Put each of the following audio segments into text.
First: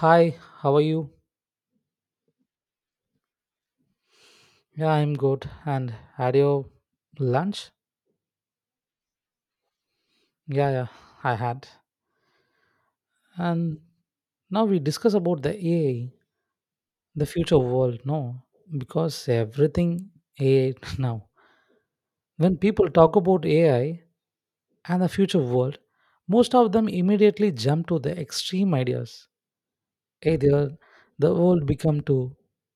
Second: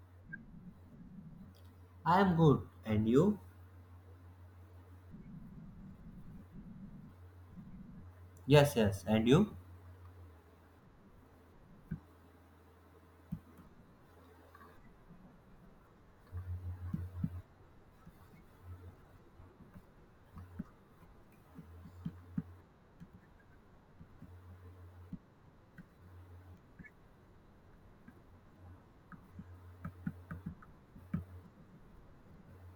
Hi, how are you? I am good. And you? Yeah, I'm good. And had your lunch? Yes, yes. And you? Yeah, yeah, I had. And now we discuss about the AI, the future world, no? Because everything AI now. When people talk about AI and the future world, most of them immediately jump to the extreme ideas. Either the world become to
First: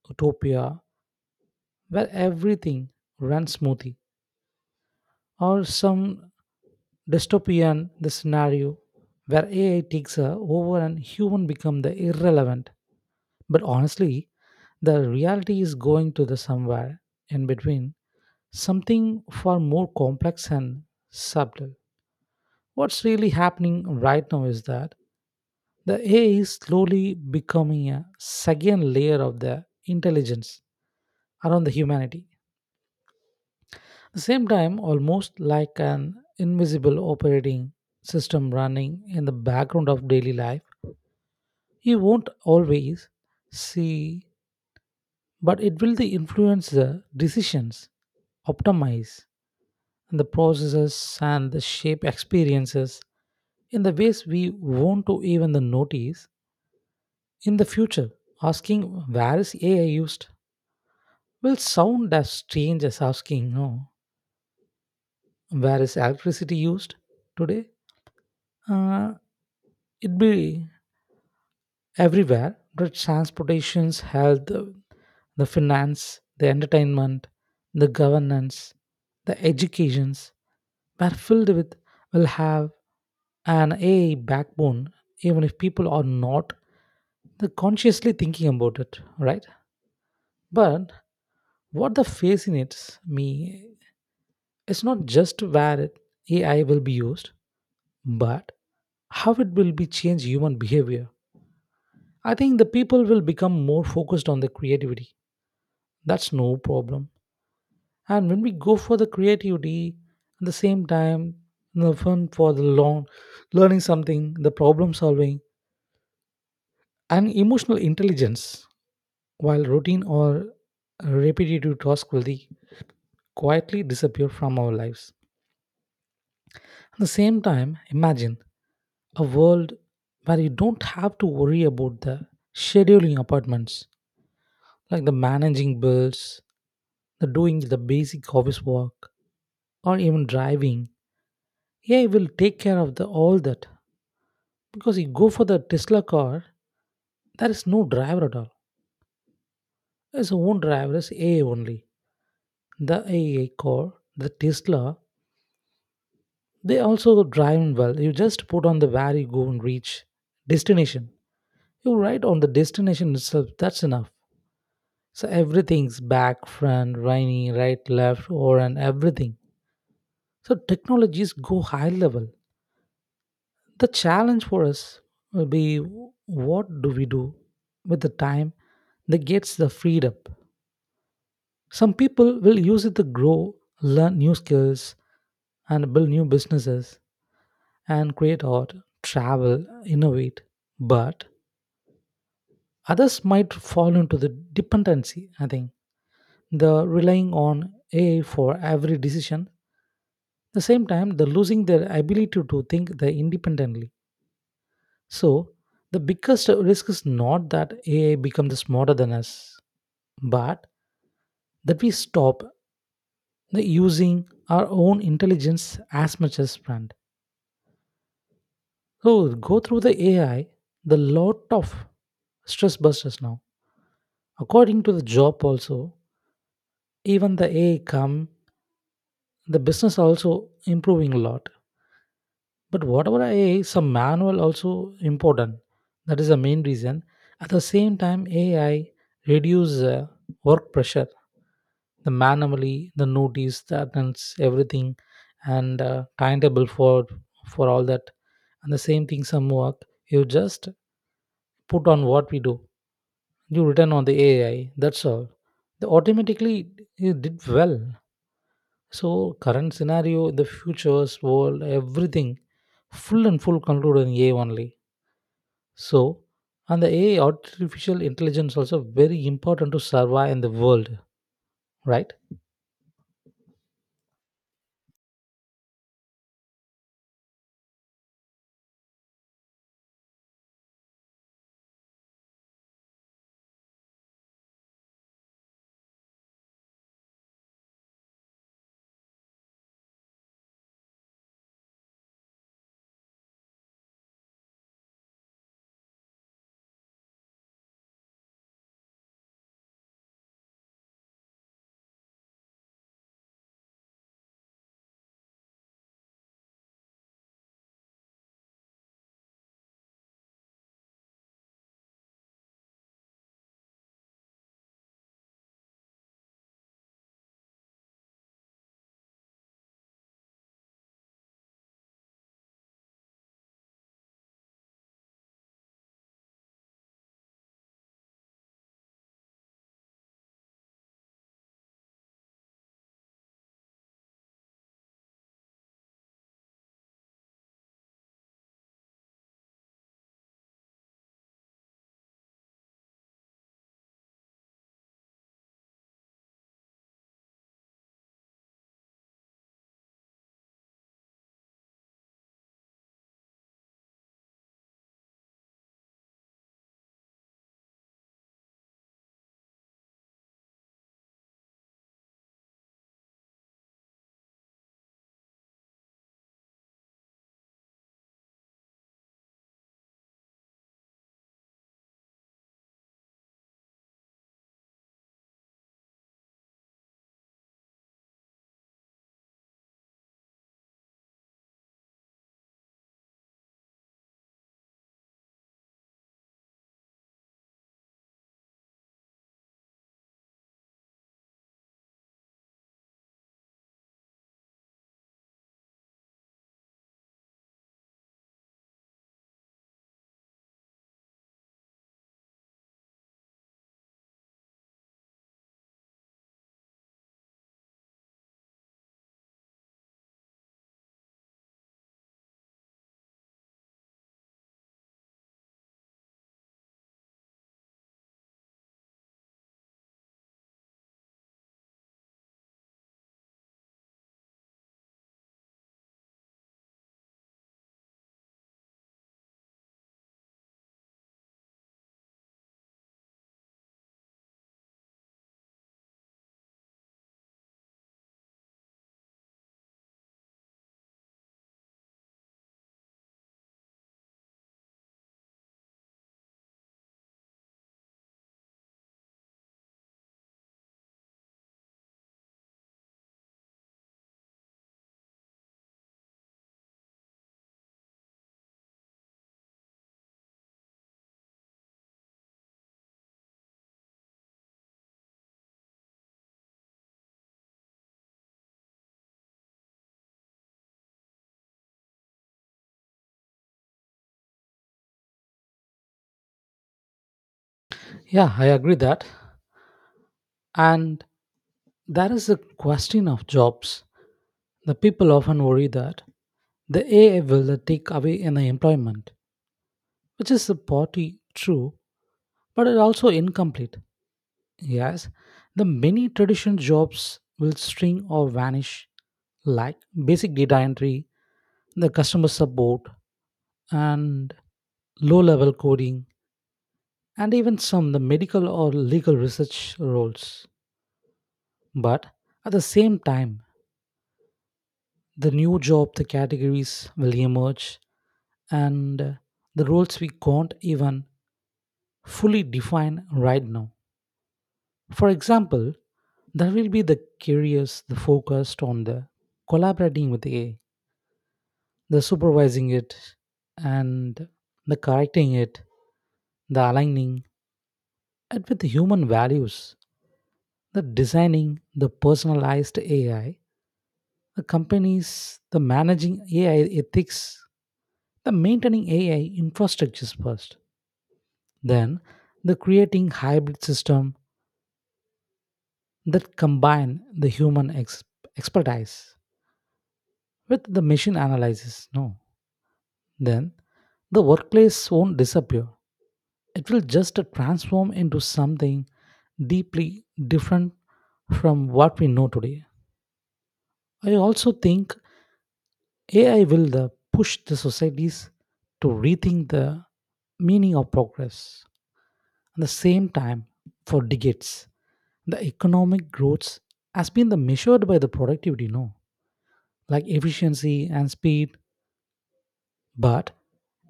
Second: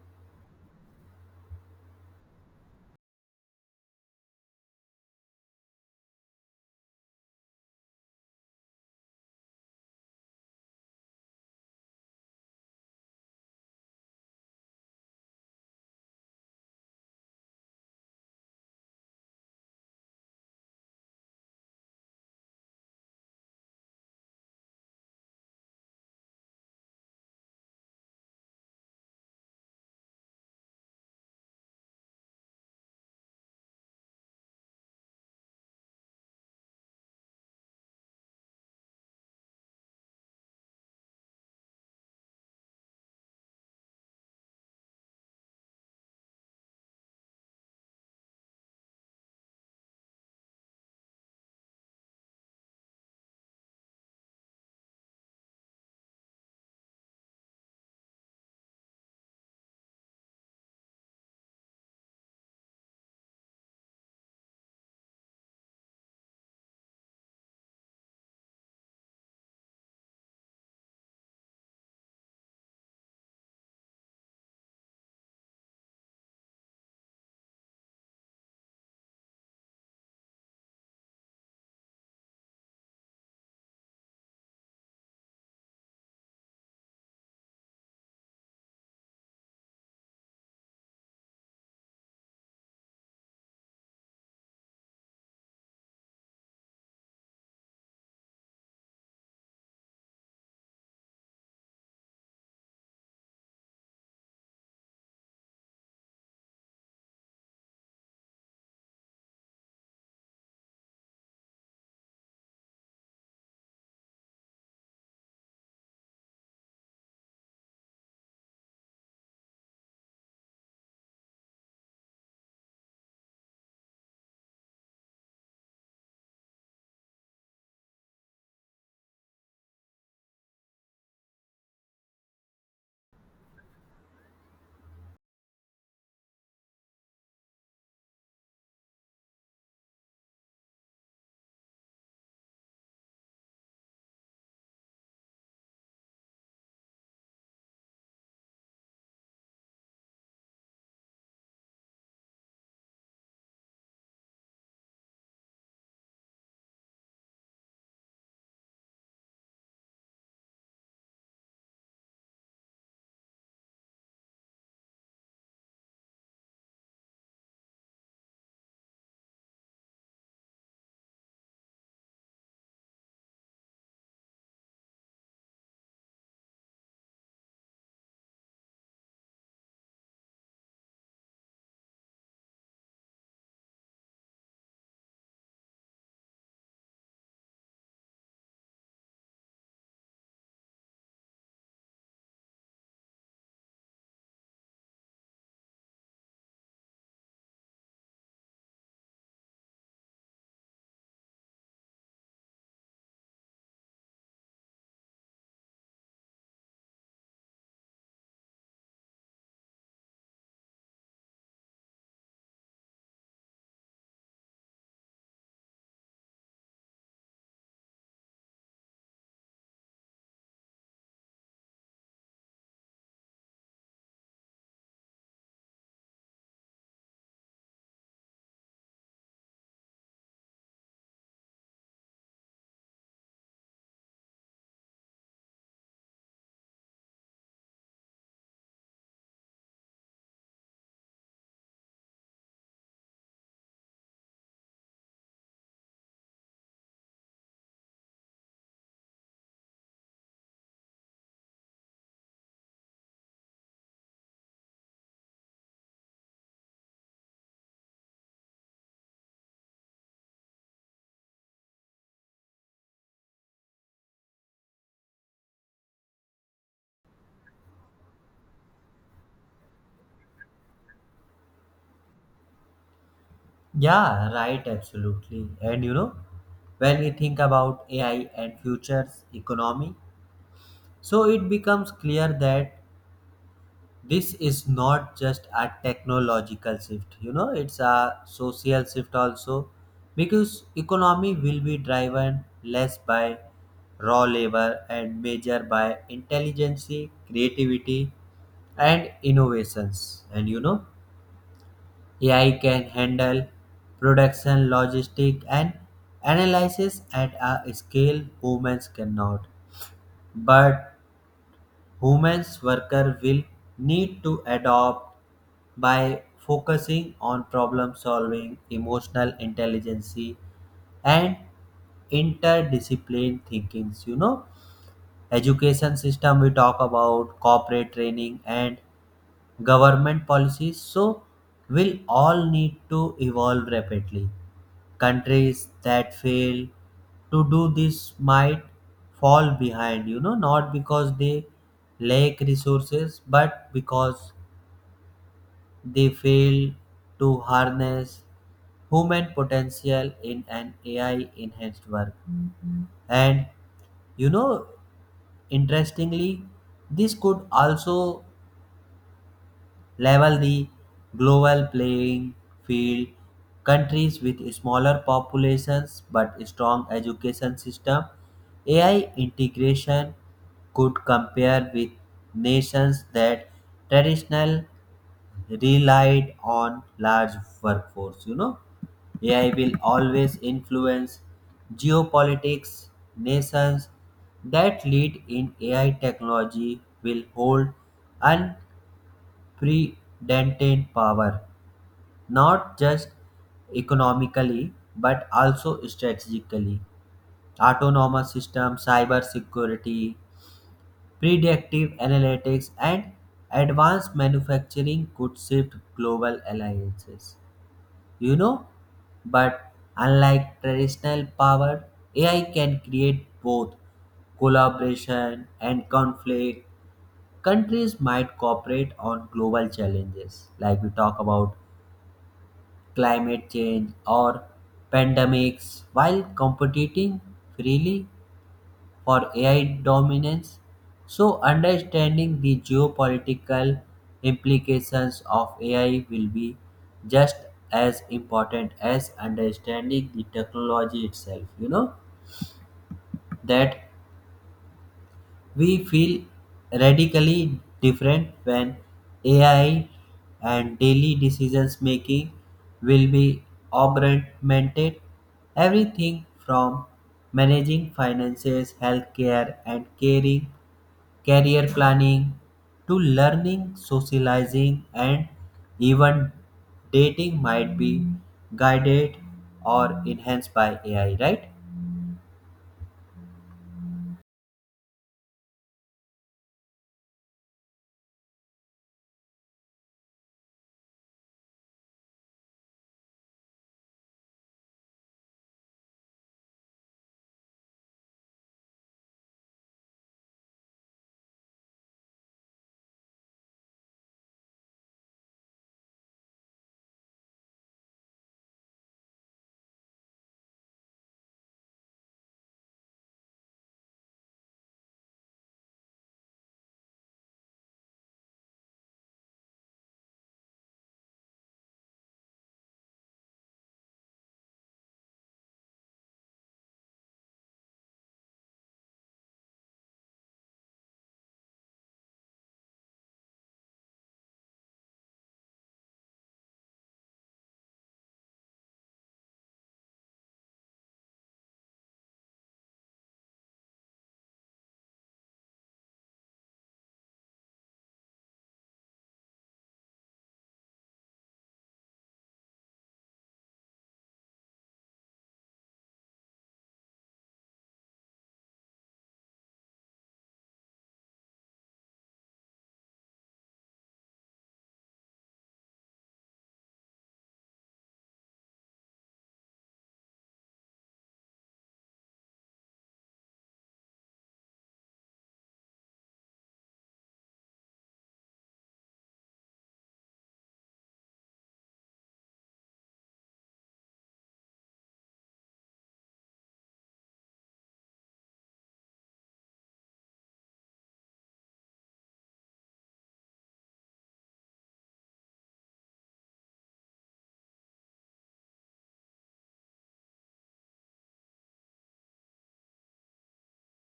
utopia where everything runs smoothly, or some dystopian the scenario where AI takes over and human become the irrelevant. But honestly, the reality is going to the somewhere in between, something far more complex and subtle. What's really happening right now is that the AI is slowly becoming a second layer of the intelligence around the humanity. At the same time, almost like an invisible operating system running in the background of daily life, you won't always see, but it will influence the decisions, optimize and the processes and the shape experiences in the ways we won't to even the notice in the future. Asking where is AI used will sound as strange as asking no where is electricity used today. Uh, it be everywhere, the transportations, health, the finance, the entertainment, the governance, the educations were filled with, will have an ai backbone, even if people are not the consciously thinking about it, right? But what the fascinates me is not just where ai will be used, but how it will be change human behavior. I think the people will become more focused on the creativity. That's no problem. And when we go for the creativity, at the same time, the fun for the long, learning something, the problem solving, and emotional intelligence, while routine or repetitive tasks will quietly disappear from our lives. At the same time, imagine a world where you don't have to worry about the scheduling appointments, like the managing bills, the doing the basic office work, or even driving. AI will take care of the all that. Because you go for the Tesla car, there is no driver at all. Its own driver is AI only. The AI car, the Tesla, they also drive well. You just put on the where you go and reach destination. You write on the destination itself. That's enough. So everything's back, front, rainy, right, left, or and everything. So technologies go high level. The challenge for us will be what do we do with the time that gets the freed up? Some people will use it to grow, learn new skills, and build new businesses and create art, travel, innovate. But others might fall into the dependency, I think, the relying on AI for every decision. At the same time, the losing their ability to think the independently. So the biggest risk is not that AI becomes smarter than us, but that we stop the using our own intelligence as much as planned. So go through the AI, the lot of stress busters now. According to the job also, even the AI come, the business also improving a lot. But whatever AI, some manual also important. That is the main reason. At the same time, AI reduce work pressure, the manually, the notice, the attendance, everything, and timetable for all that. And the same thing, some work you just put on what we do. You return on the AI. That's all. The automatically it did well. So current scenario, the futures, world, everything, full and full control in AI only. So and the AI artificial intelligence also very important to survive in the world, right? Yeah, right, absolutely. And you know, when we think about AI and futures economy, so it becomes clear that this is not just a technological shift, you know, it's a social shift also because economy will be driven less by raw labor and measured by intelligence, creativity and innovations. And you know, AI can handle production, logistic, and analysis at a scale humans cannot. But humans worker will need to adopt by focusing on problem solving, emotional intelligence, and interdiscipline thinkings. You know, education system we talk about, corporate training, and government policies. So, will all need to evolve rapidly. Countries that fail to do this might fall behind, you know, not because they lack resources, but because they fail to harness human potential in an AI enhanced work. And you know, interestingly, this could also level the global playing field. Countries with smaller populations but strong education system, AI integration could compare with nations that traditional relied on large workforce. You know, AI will always influence geopolitics. Nations that lead in AI technology will hold unprecedented power, not just economically but also strategically. Autonomous systems, cyber security, predictive analytics, and advanced manufacturing could shift global alliances. You know, but unlike traditional power, AI can create both collaboration and conflict countries might cooperate on global challenges like we talk about climate change, or pandemics while competing freely for AI dominance. So, understanding the geopolitical implications of AI will be just as important as understanding the technology itself. You know that we feel radically different when AI and daily decisions making will be augmented. Everything from managing finances, healthcare, and caring, career planning to learning, socializing, and even dating might be guided or enhanced by AI, right? Yeah, I agree that. And that is the question of jobs. The people often worry that the AI will take away in the employment, which is partly true, but it also incomplete. Yes, the many traditional jobs will string or vanish, like basic data entry, the customer support, and low level coding, and even some the medical or legal research roles. But at the same time, the new job the categories will emerge, and the roles we can't even fully define right now. For example, there will be the curious, the focused on the collaborating with AI, the supervising it, and the correcting it, the aligning it with the human values, the designing the personalized AI, the companies, the managing AI ethics, the maintaining AI infrastructures first, then the creating hybrid system that combine the human expertise with the machine analysis. No then the workplace won't disappear. It will just transform into something deeply different from what we know today. I also think AI will the push the societies to rethink the meaning of progress. At the same time, for decades, the economic growth has been the measured by the productivity, no, like efficiency and speed. But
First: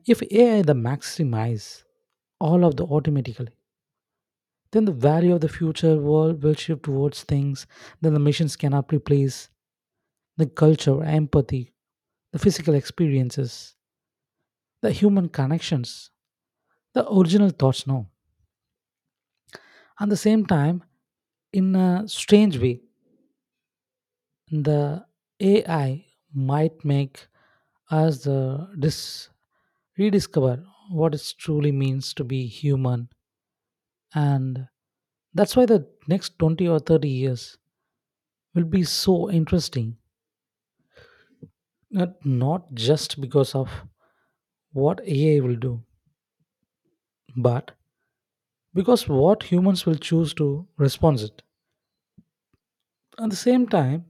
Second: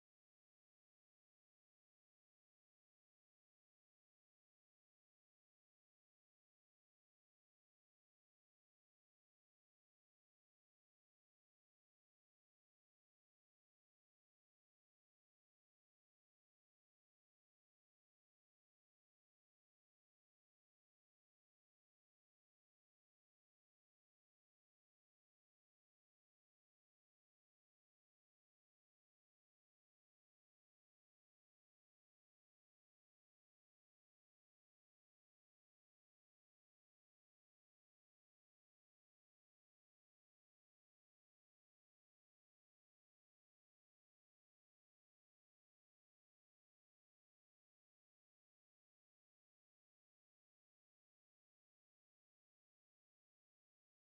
if AI the maximize all of the automatically, then the value of the future world will shift towards things that the machines cannot replace, the culture, empathy, the physical experiences, the human connections, the original thoughts now. At the same time, in a strange way, the AI might make us the rediscover what it truly means to be human. And that's why the next 20 or 30 years will be so interesting. Not just because of what AI will do, but because what humans will choose to respond it. At the same time,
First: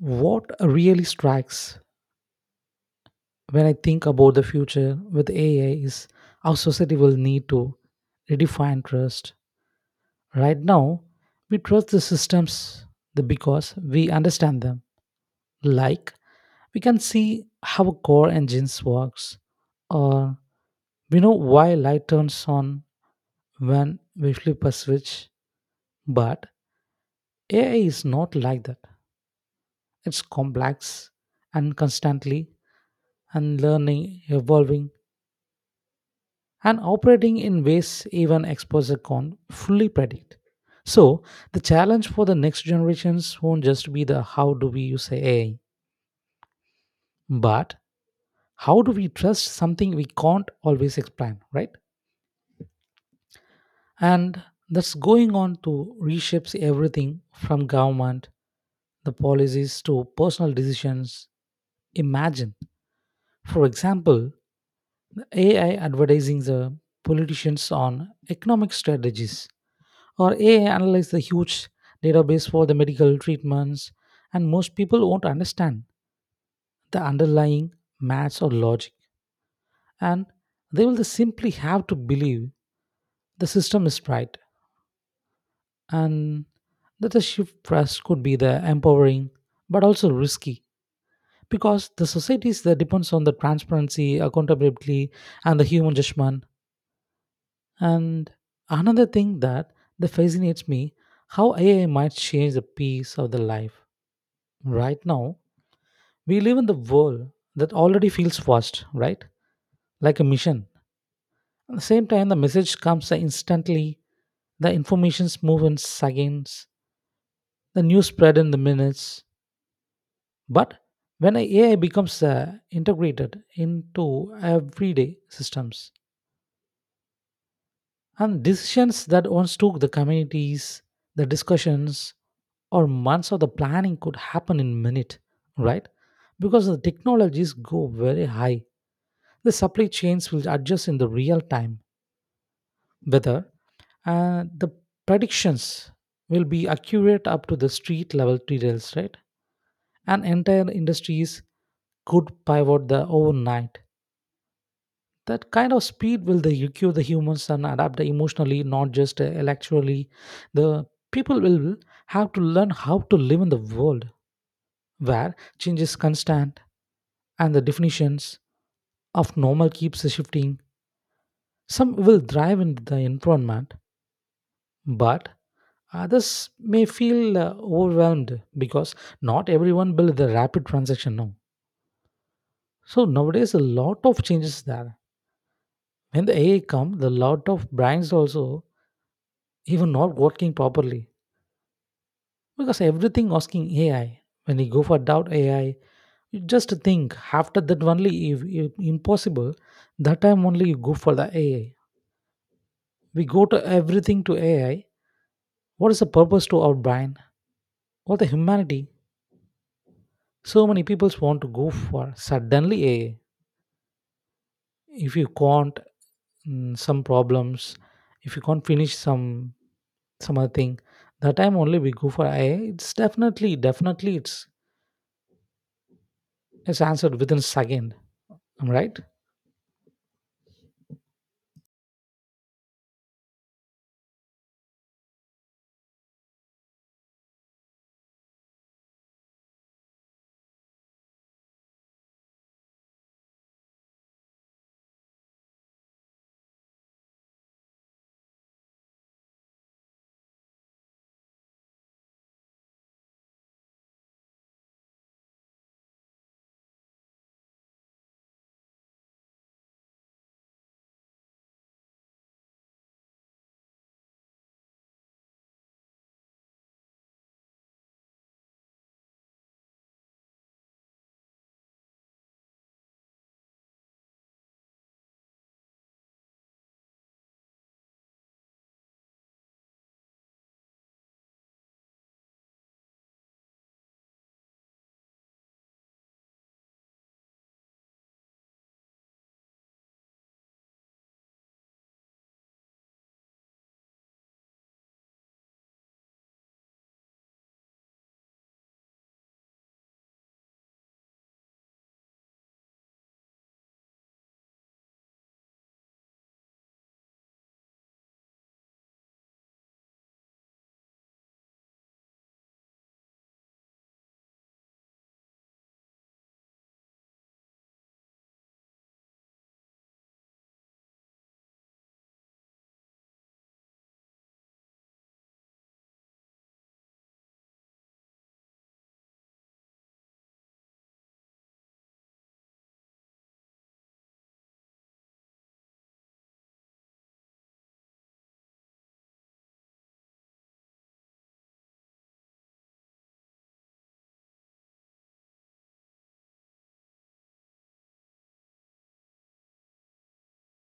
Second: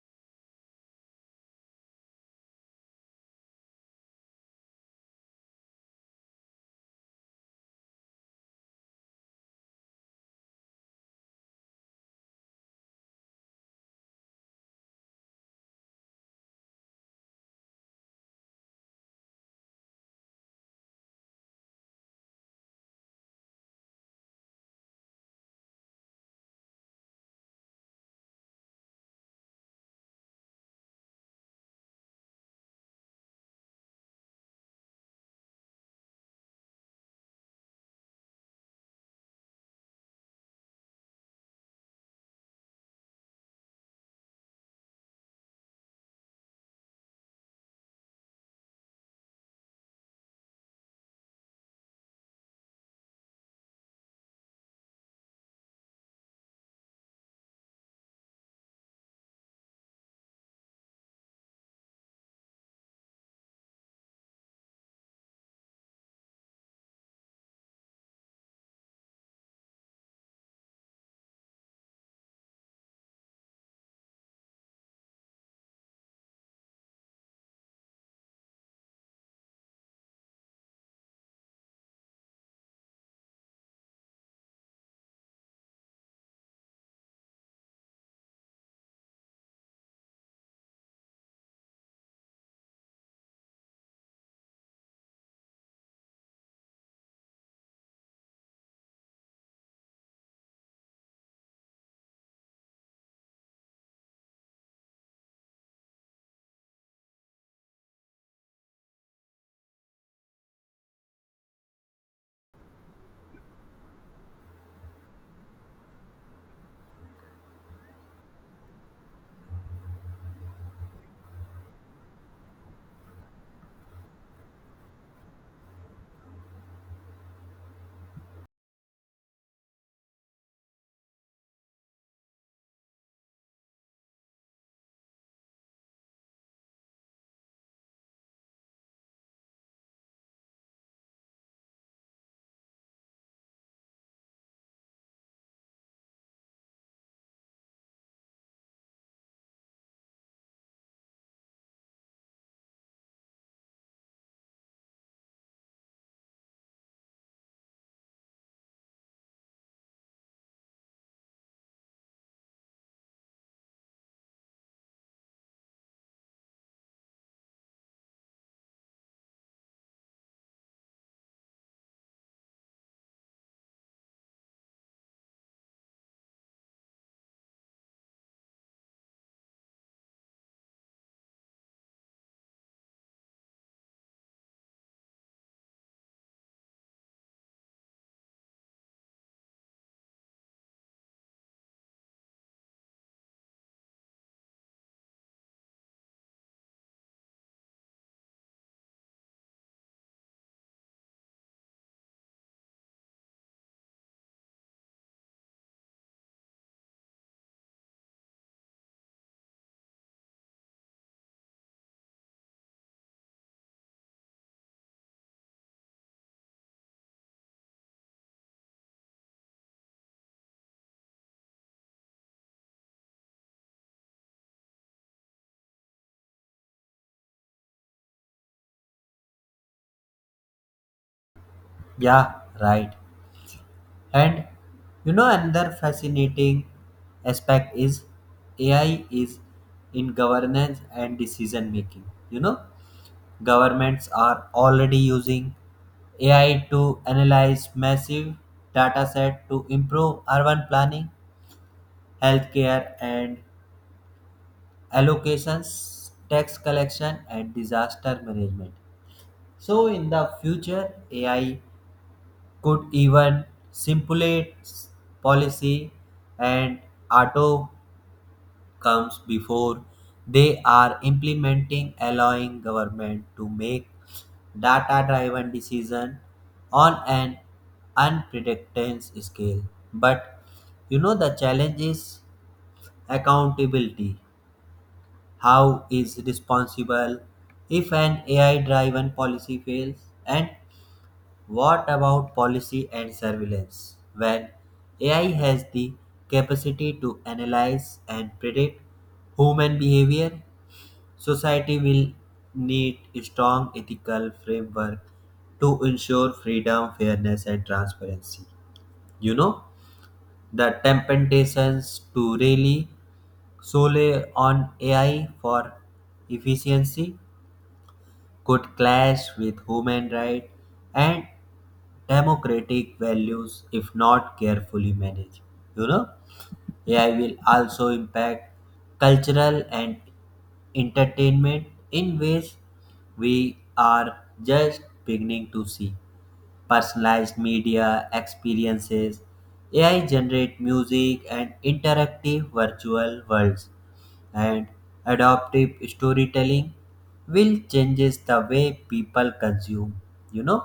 what really strikes when I think about the future with AI is our society will need to redefine trust. Right now, we trust the systems because we understand them. Like we can see how a core engines works, or we know why light turns on when we flip a switch. But AI is not like that. It's complex and constantly and learning, evolving, and operating in ways even experts can't fully predict. So the challenge for the next generations won't just be the how do we use AI, but how do we trust something we can't always explain, right? And that's going on to reshapes everything from government, the policies to personal decisions. Imagine, for example, AI advertising the politicians on economic strategies, or AI analyze the huge database for the medical treatments, and most people won't understand the underlying maths or logic, and they will simply have to believe the system is right, and that the shift trust could be the empowering but also risky because the societies that depends on the transparency, accountability, and the human judgment. And another thing that fascinates me how AI might change the pace of the life. Right now, we live in the world that already feels fast, right? Like a mission. At the same time, the message comes instantly, the information's move in seconds, the news spread in the minutes. But when AI becomes integrated into everyday systems, and decisions that once took the communities the discussions or months of the planning could happen in minute, right? Because the technologies go very high, the supply chains will adjust in the real time, whether the predictions will be accurate up to the street level details, right? And entire industries could pivot the overnight. That kind of speed will they EQ the humans and adapt emotionally, not just intellectually. The people will have to learn how to live in the world where change is constant and the definitions of normal keeps shifting. Some will thrive in the environment, but others may feel overwhelmed because not everyone build the rapid transaction now. So nowadays a lot of changes there. When the AI come, the lot of brains also even not working properly. Because everything asking AI, when you go for doubt AI, you just think after that only if impossible, that time only you go for the AI. We go to everything to AI. What is the purpose to our brain? What the humanity? So many people want to go for suddenly AI. If you can't some problems, if you can't finish some other thing, that time only we go for AI. It's definitely it's answered within second. Am I right? Yeah, right. And you know, another fascinating aspect is AI is in governance and decision making. You know, governments are already using AI to analyze massive data set to improve urban planning, healthcare and allocations, tax collection and disaster management. So in the future, AI could even stipulate policy and outcomes before they are implementing, allowing government to make data-driven decision on an unprecedented scale. But you know the challenge is accountability. How is responsible if an AI-driven policy fails and what about policy and surveillance? When AI has the capacity to analyze and predict human behavior, society will need a strong ethical framework to ensure freedom, fairness, and transparency. You know, the temptations to rely solely on AI for efficiency could clash with human rights and democratic values if not carefully managed. You know, AI will also impact cultural and entertainment in ways we are just beginning to see. Personalized media experiences, AI generate music and interactive virtual worlds and adaptive storytelling will changes the way people consume. You know,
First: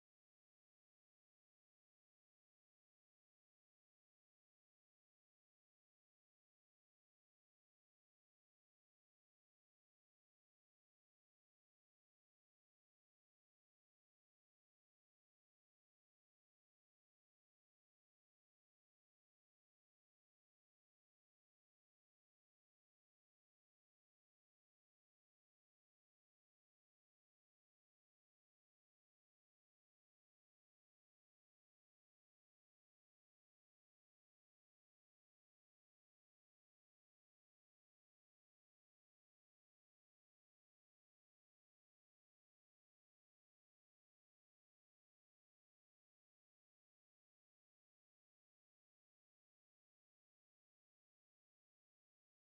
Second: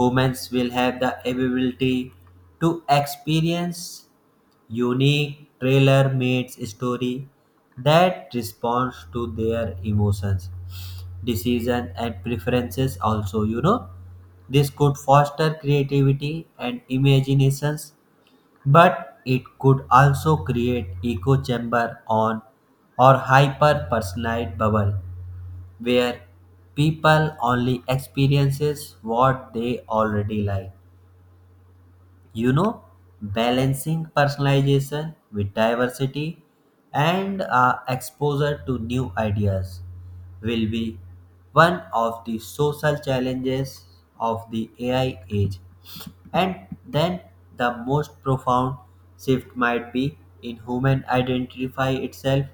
humans will have the ability to experience unique trailer made story that responds to their emotions, decision and preferences also. You know, this could foster creativity and imaginations, but it could also create echo chamber on or hyper personalized bubble where people only experiences what they already like. You know, balancing personalization with diversity and exposure to new ideas will be one of the social challenges of the AI age. And then the most profound shift might be in human identify itself.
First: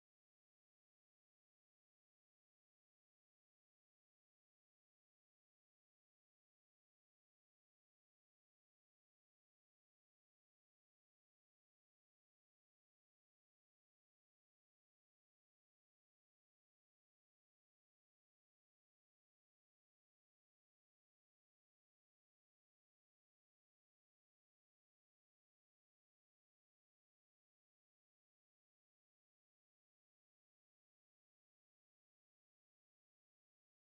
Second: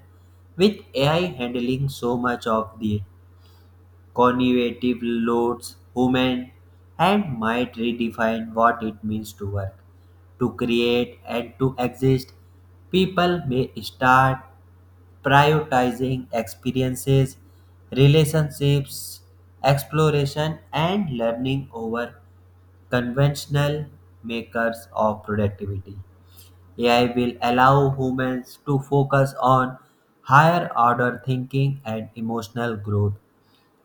With AI handling so much of the cognitive loads, human and might redefine what it means to work, to create and to exist. People may start prioritizing experiences, relationships, exploration, and learning over conventional makers of productivity. AI will allow humans to focus on higher order thinking and emotional growth,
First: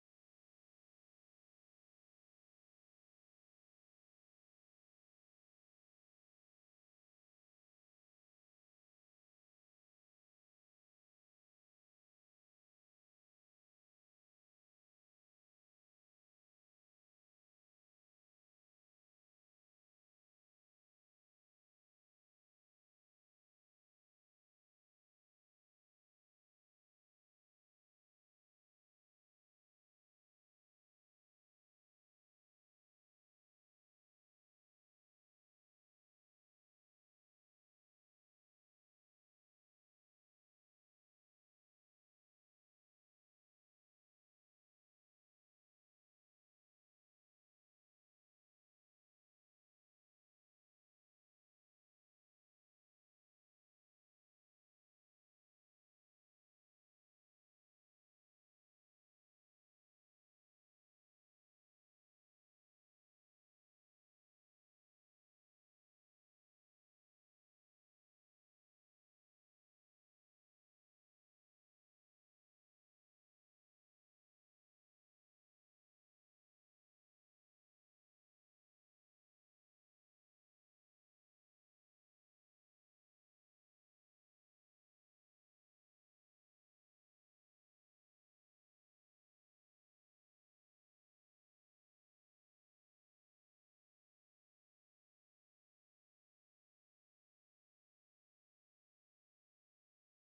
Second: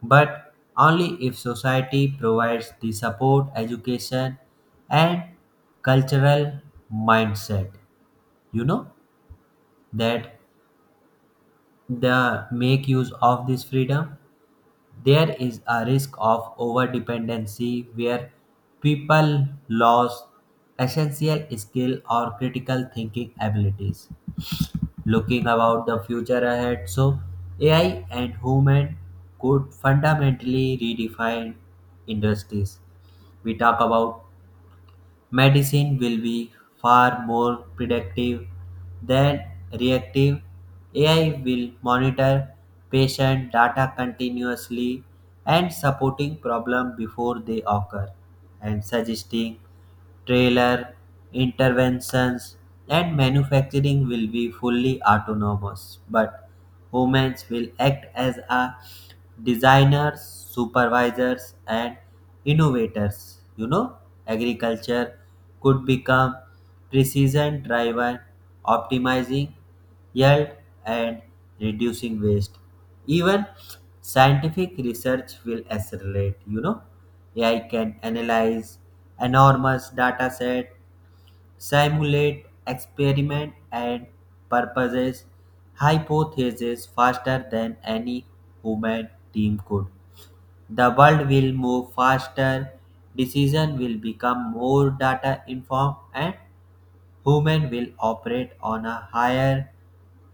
but only if society provides the support, education, and cultural mindset. You know that the make use of this freedom, there is a risk of overdependency where people lose essential skill or critical thinking abilities. Looking about the future ahead, so AI and human could fundamentally redefine industries. We talk about medicine will be far more predictive than reactive. AI will monitor patient data continuously and supporting problem before they occur and suggesting trailer interventions, and manufacturing will be fully autonomous. But women will act as a designers, supervisors, and innovators. You know, agriculture could become precision driven, optimizing yield and reducing waste. Even scientific research will accelerate. You know, AI can analyze enormous data set, simulate, experiment, and purposes hypotheses faster than any human team could. The world will move faster, decision will become more data informed, and human will operate on a higher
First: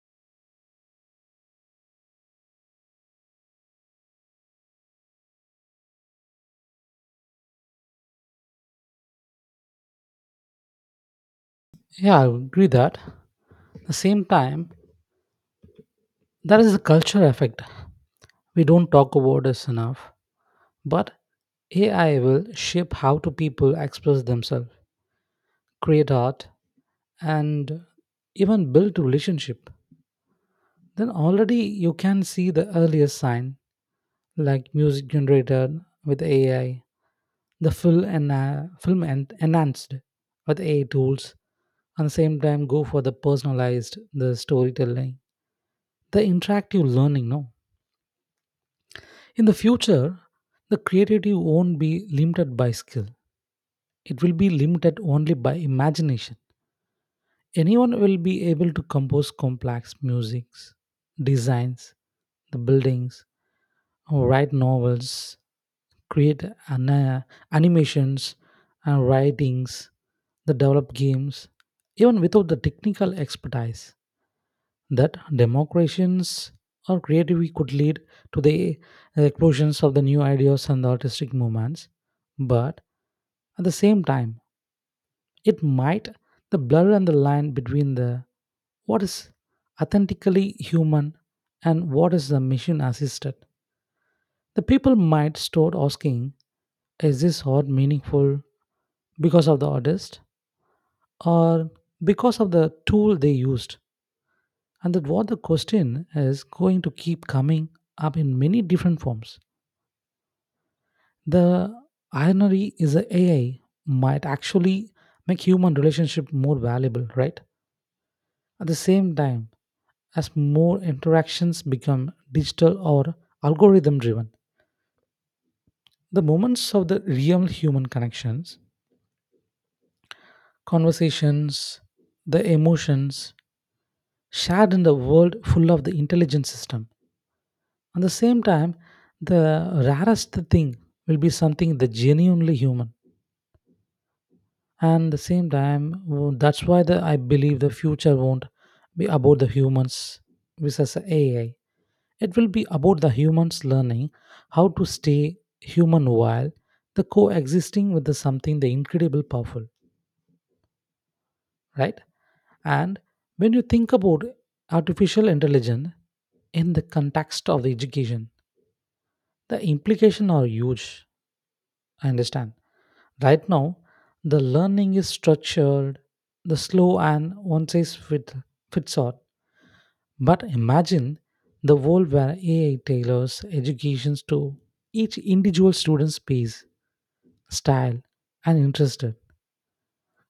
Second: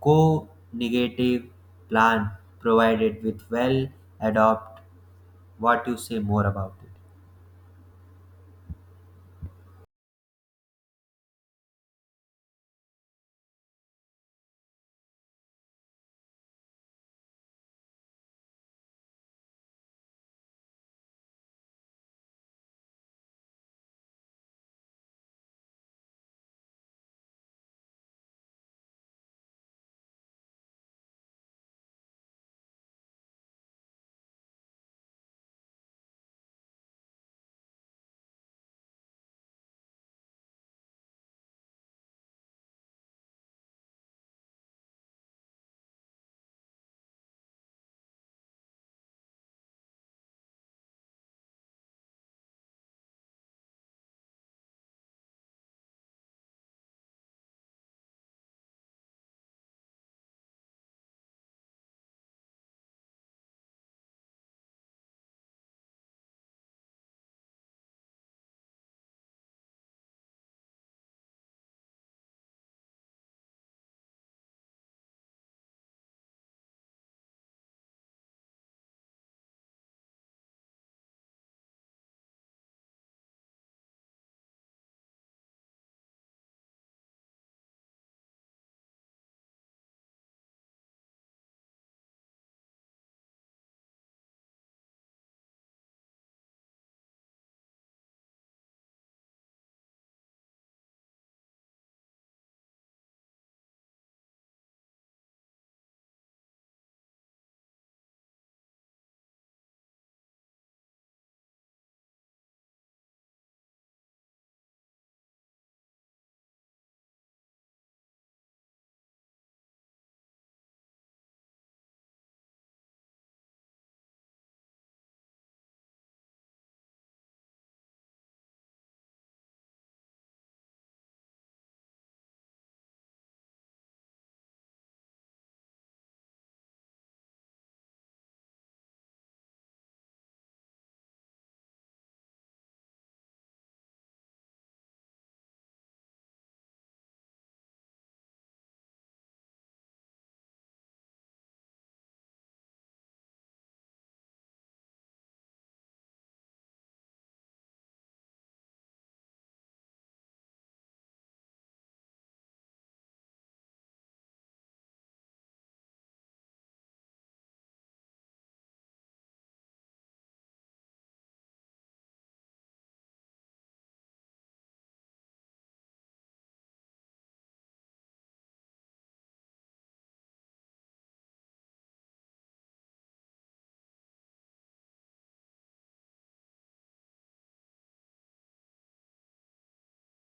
co-negative plan provided with well adopt. What you say more about it? Yeah, I agree that. The same time, there is a cultural effect we don't talk about this enough. But AI will shape how to people express themselves, create art, and even build relationship. Then already you can see the earliest sign, like music generated with AI, the full and film enhanced with AI tools. At the same time, go for the personalized, the storytelling, the interactive learning. No, in the future, the creativity won't be limited by skill. It will be limited only by imagination. Anyone will be able to compose complex musics, designs, the buildings, or write novels, create animations and writings, the develop games, even without the technical expertise. That democrations or creativity could lead to the explosions of the new ideas and the artistic movements, but at the same time it might the blur and the line between the what is authentically human and what is the machine assisted. The people might start asking, is this art meaningful because of the artist or because of the tool they used? And that what the question is going to keep coming up in many different forms. The irony is that AI might actually make human relationship more valuable, right? At the same time, as more interactions become digital or algorithm driven, the moments of the real human connections, conversations, the emotions shared in the world full of the intelligent system. At the same time, the rarest thing will be something that genuinely human. And the same time, that's why the, I believe the future won't be about the humans versus AI. It will be about the humans learning how to stay human while the coexisting with the something the incredible powerful, right? And when you think about artificial intelligence in the context of the education, the implication are huge. I understand. Right now, the learning is structured, the slow and fits all. But imagine the world where AI tailors educations to each individual student's pace, style, and interest.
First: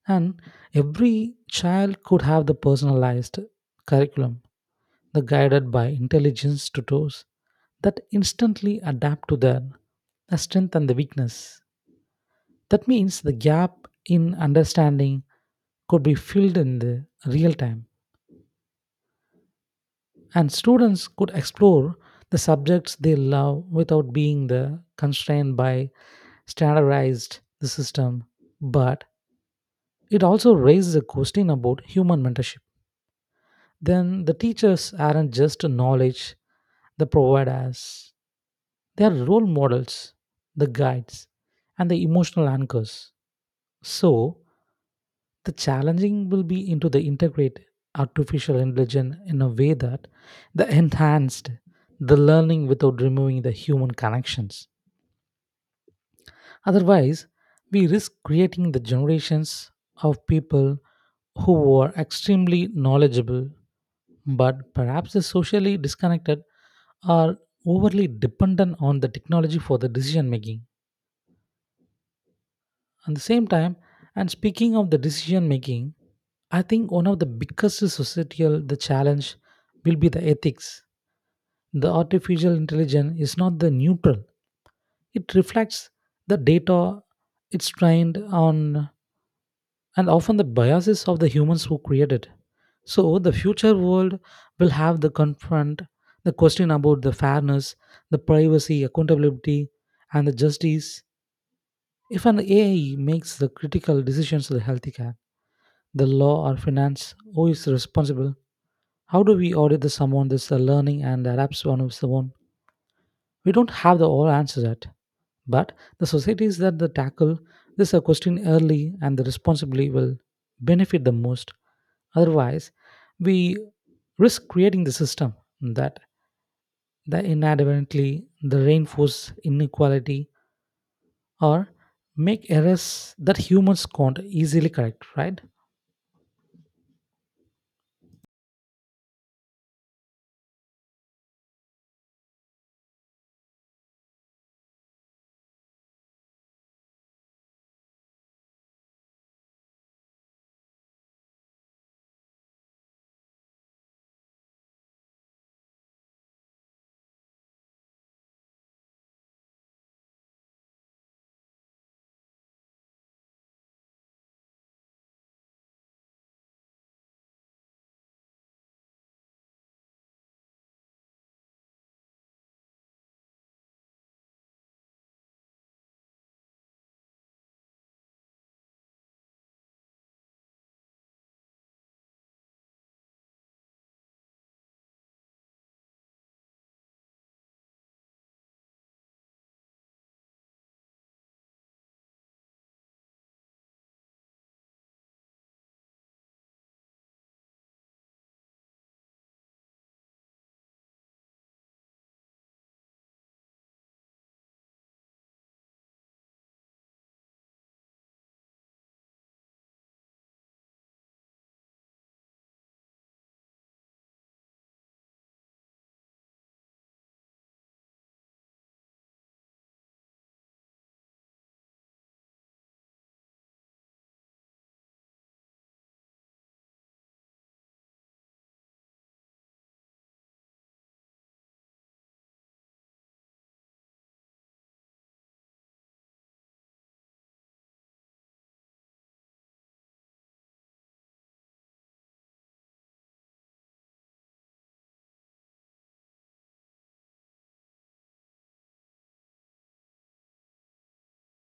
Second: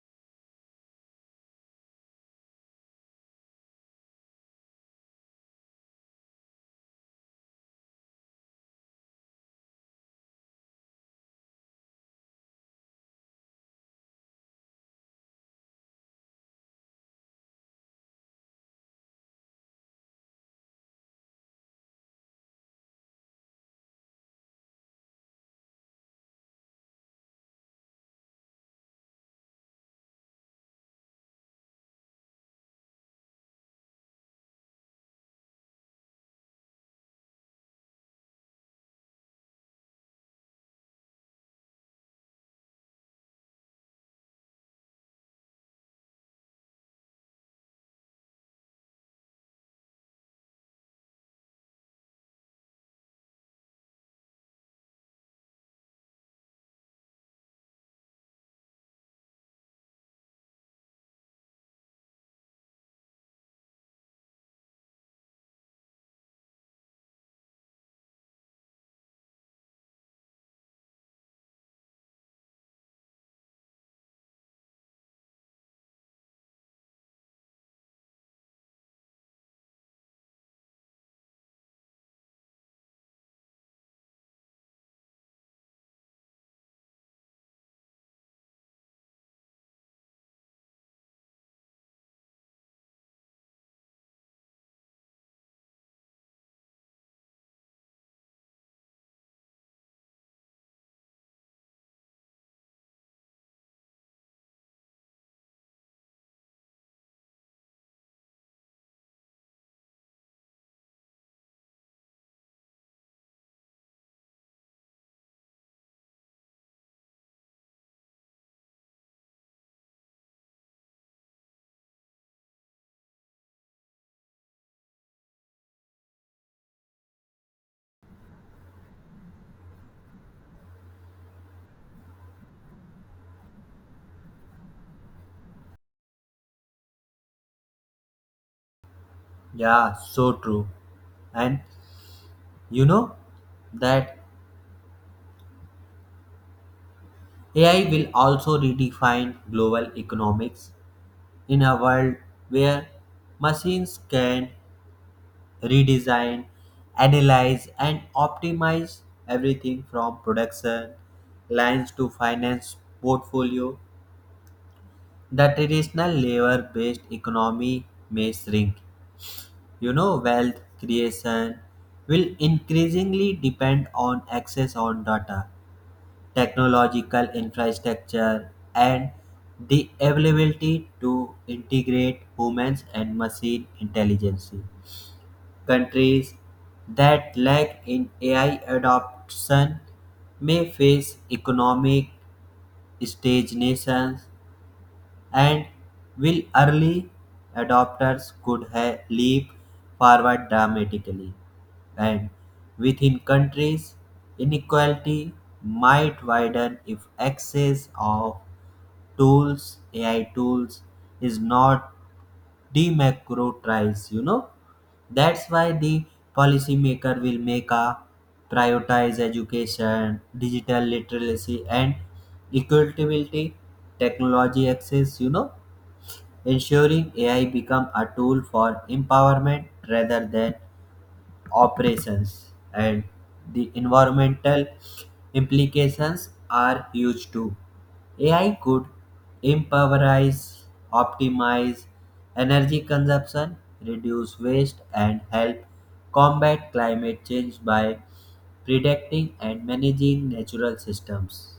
And every child could have the personalized curriculum, the guided by intelligence tutors that instantly adapt to their strength and the weakness. That means the gap in understanding could be filled in the real time, and students could explore the subjects they love without being the constrained by standardized the system. But it also raises a question about human mentorship. Then the teachers aren't just knowledge they provide us, they are role models, the guides, and the emotional anchors. So the challenging will be into the integrate artificial intelligence in a way that the enhanced the learning without removing the human connections. Otherwise, we risk creating the generations of people who are extremely knowledgeable but perhaps is socially disconnected or overly dependent on the technology for the decision making. At the same time, and speaking of the decision making, I think one of the biggest societal the challenge will be the ethics. The artificial intelligence is not the neutral. It reflects the data it's trained on, and often the biases of the humans who created. So the future world will have the confront the question about the fairness, the privacy, accountability, and the justice. If an AI makes the critical decisions to the healthcare, the law or finance, who is responsible? How do we audit the someone that's learning and adapts one of someone? We don't have the all answers yet, but the societies that they tackle this question early and the responsibly will benefit the most. Otherwise, we risk creating the system that that inadvertently the reinforce inequality or make errors that humans can't easily correct, right? Yeah, so true. And you know that AI will also redefine global economics. In a world where machines can redesign, analyze, and optimize everything from production lines to finance portfolio, the traditional labor based economy may shrink. You know, wealth creation will increasingly depend on access on data, technological infrastructure, and the availability to integrate humans and machine intelligence. Countries that lack in AI adoption may face economic stagnations, and will early adopters could have leap forward dramatically, and within countries, inequality might widen if access of tools, AI tools, is not democratized. You know, that's why the policymaker will make a prioritize education, digital literacy, and equitability, technology access. You know, ensuring AI become a tool for empowerment rather than operations. And the environmental implications are huge too. AI could empowerize, optimize energy consumption, reduce waste, and help combat climate change by predicting and managing natural systems.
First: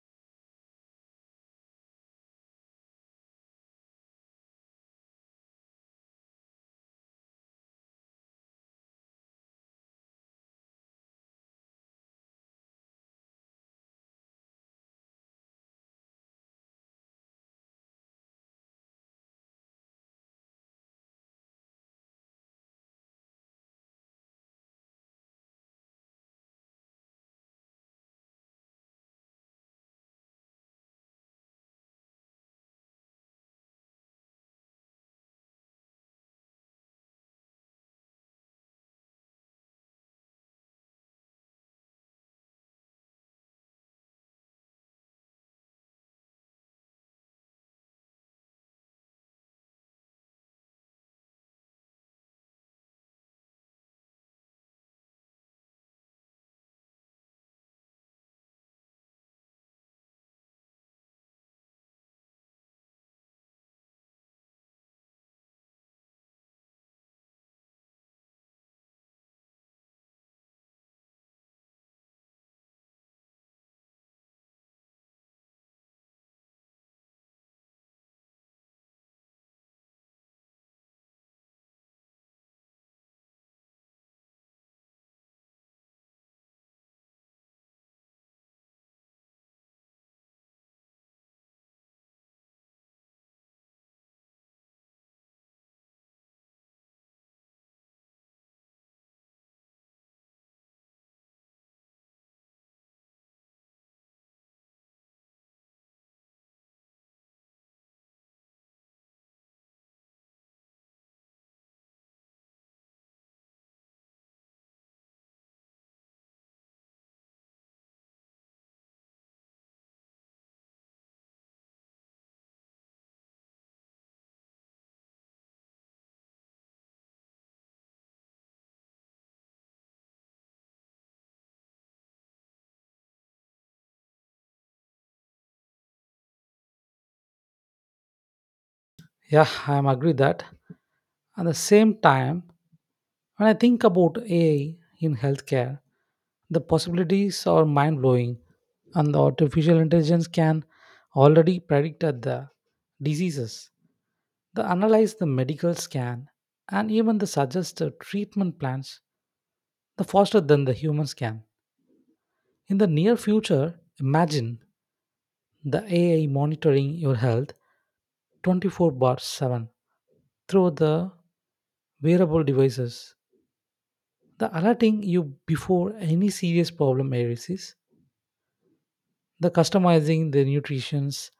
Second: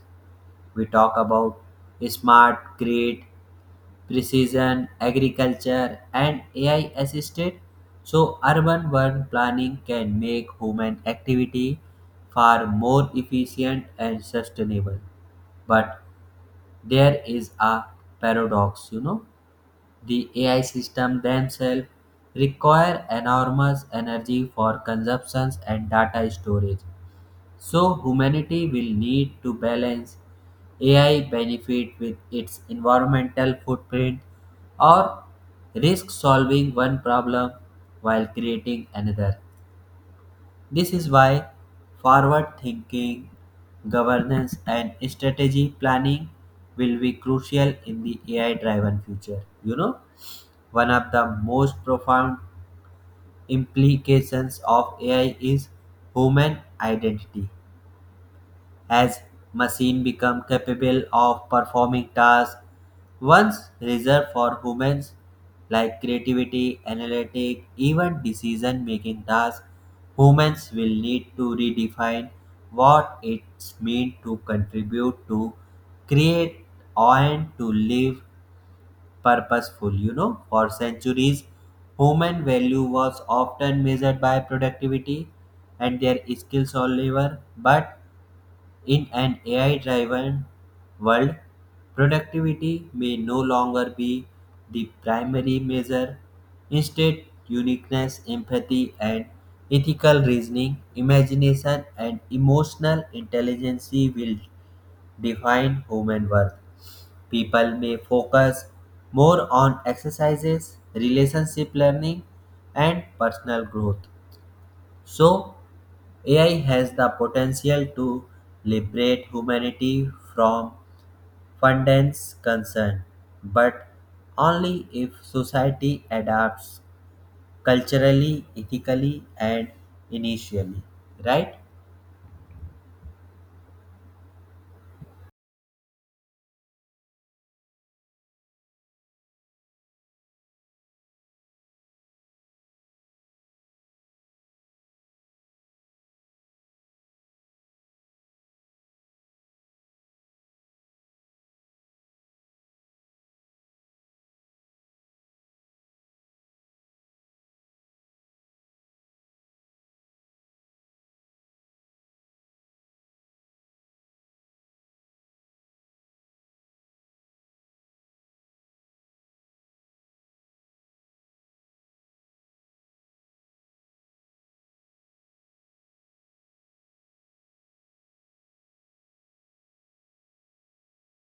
We talk about smart grid, precision agriculture, and AI assisted. So, urban one planning can make human activity far more efficient and sustainable. But there is a paradox, you know. The AI system themselves require enormous energy for consumptions and data storage, so humanity will need to balance AI benefit with its environmental footprint or risk solving one problem while creating another. This is why forward thinking, governance and strategy planning will be crucial in the AI driven future. You know, one of the most profound implications of AI is human identity. As machines become capable of performing tasks once reserved for humans, like creativity, analytic, even decision making tasks, humans will need to redefine what it's means to contribute, to create and to live purposeful. You know, for centuries human value was often measured by productivity and their skills or labor, but in an AI driven world, productivity may no longer be the primary measure. Instead, uniqueness, empathy, and ethical reasoning, imagination, and emotional intelligence will define human worth. People may focus more on exercises, relationship learning, and personal growth. So, AI has the potential to liberate humanity from fundance concern, but only if society adapts culturally, ethically, and initially. Right? Yeah, I'm agree that. At the same time, when I think about AI in healthcare, the possibilities are mind blowing, and the artificial intelligence can already predict at the diseases, they analyze the medical scan, and even they suggest the suggested treatment plans the faster than the humans can. In the near future, imagine the AI monitoring your health 24/7 through the wearable devices, the alerting you before any serious problem arises, the customizing the nutritions,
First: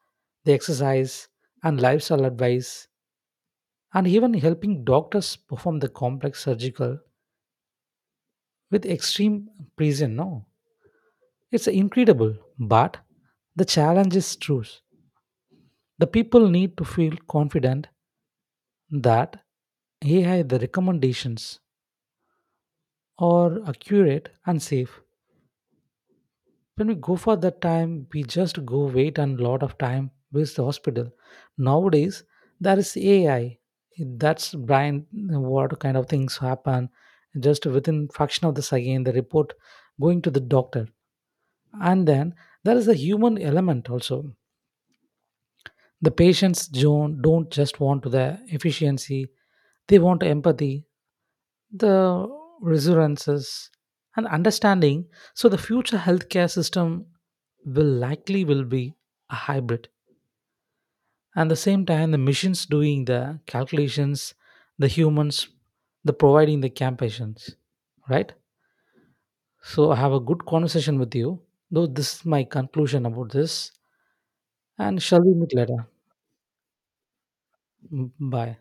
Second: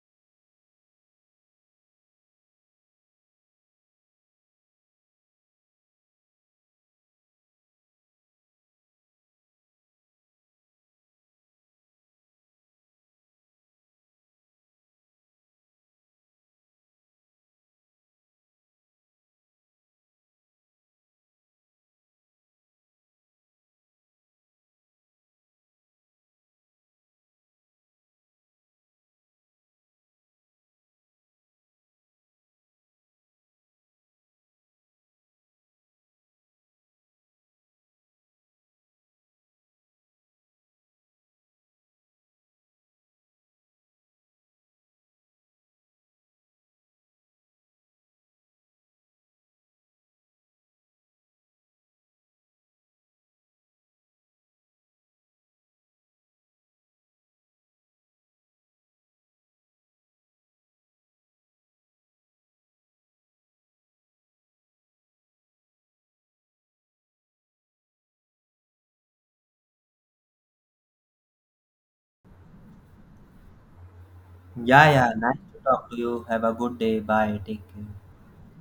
the exercise and lifestyle advice, and even helping doctors perform the complex surgical with extreme precision. No, it's incredible, but the challenge is truth. The people need to feel confident that AI the recommendations are accurate and safe. When we go for that time, we just go wait and lot of time with the hospital. Nowadays there is AI that's brain what kind of things happen, just within fraction of the second the report going to the doctor, and then there is a human element also. The patients don't just want to the efficiency, they want empathy, the resonances and understanding. So the future healthcare system will likely will be a hybrid, and the same time the machines doing the calculations, the humans the providing the campaigns, right? So I have a good conversation with you, though this is my conclusion about this. Yeah, And yeah. shall we Nice meet to later? talk to you. Have a good day. Bye. Take care. Mm, bye.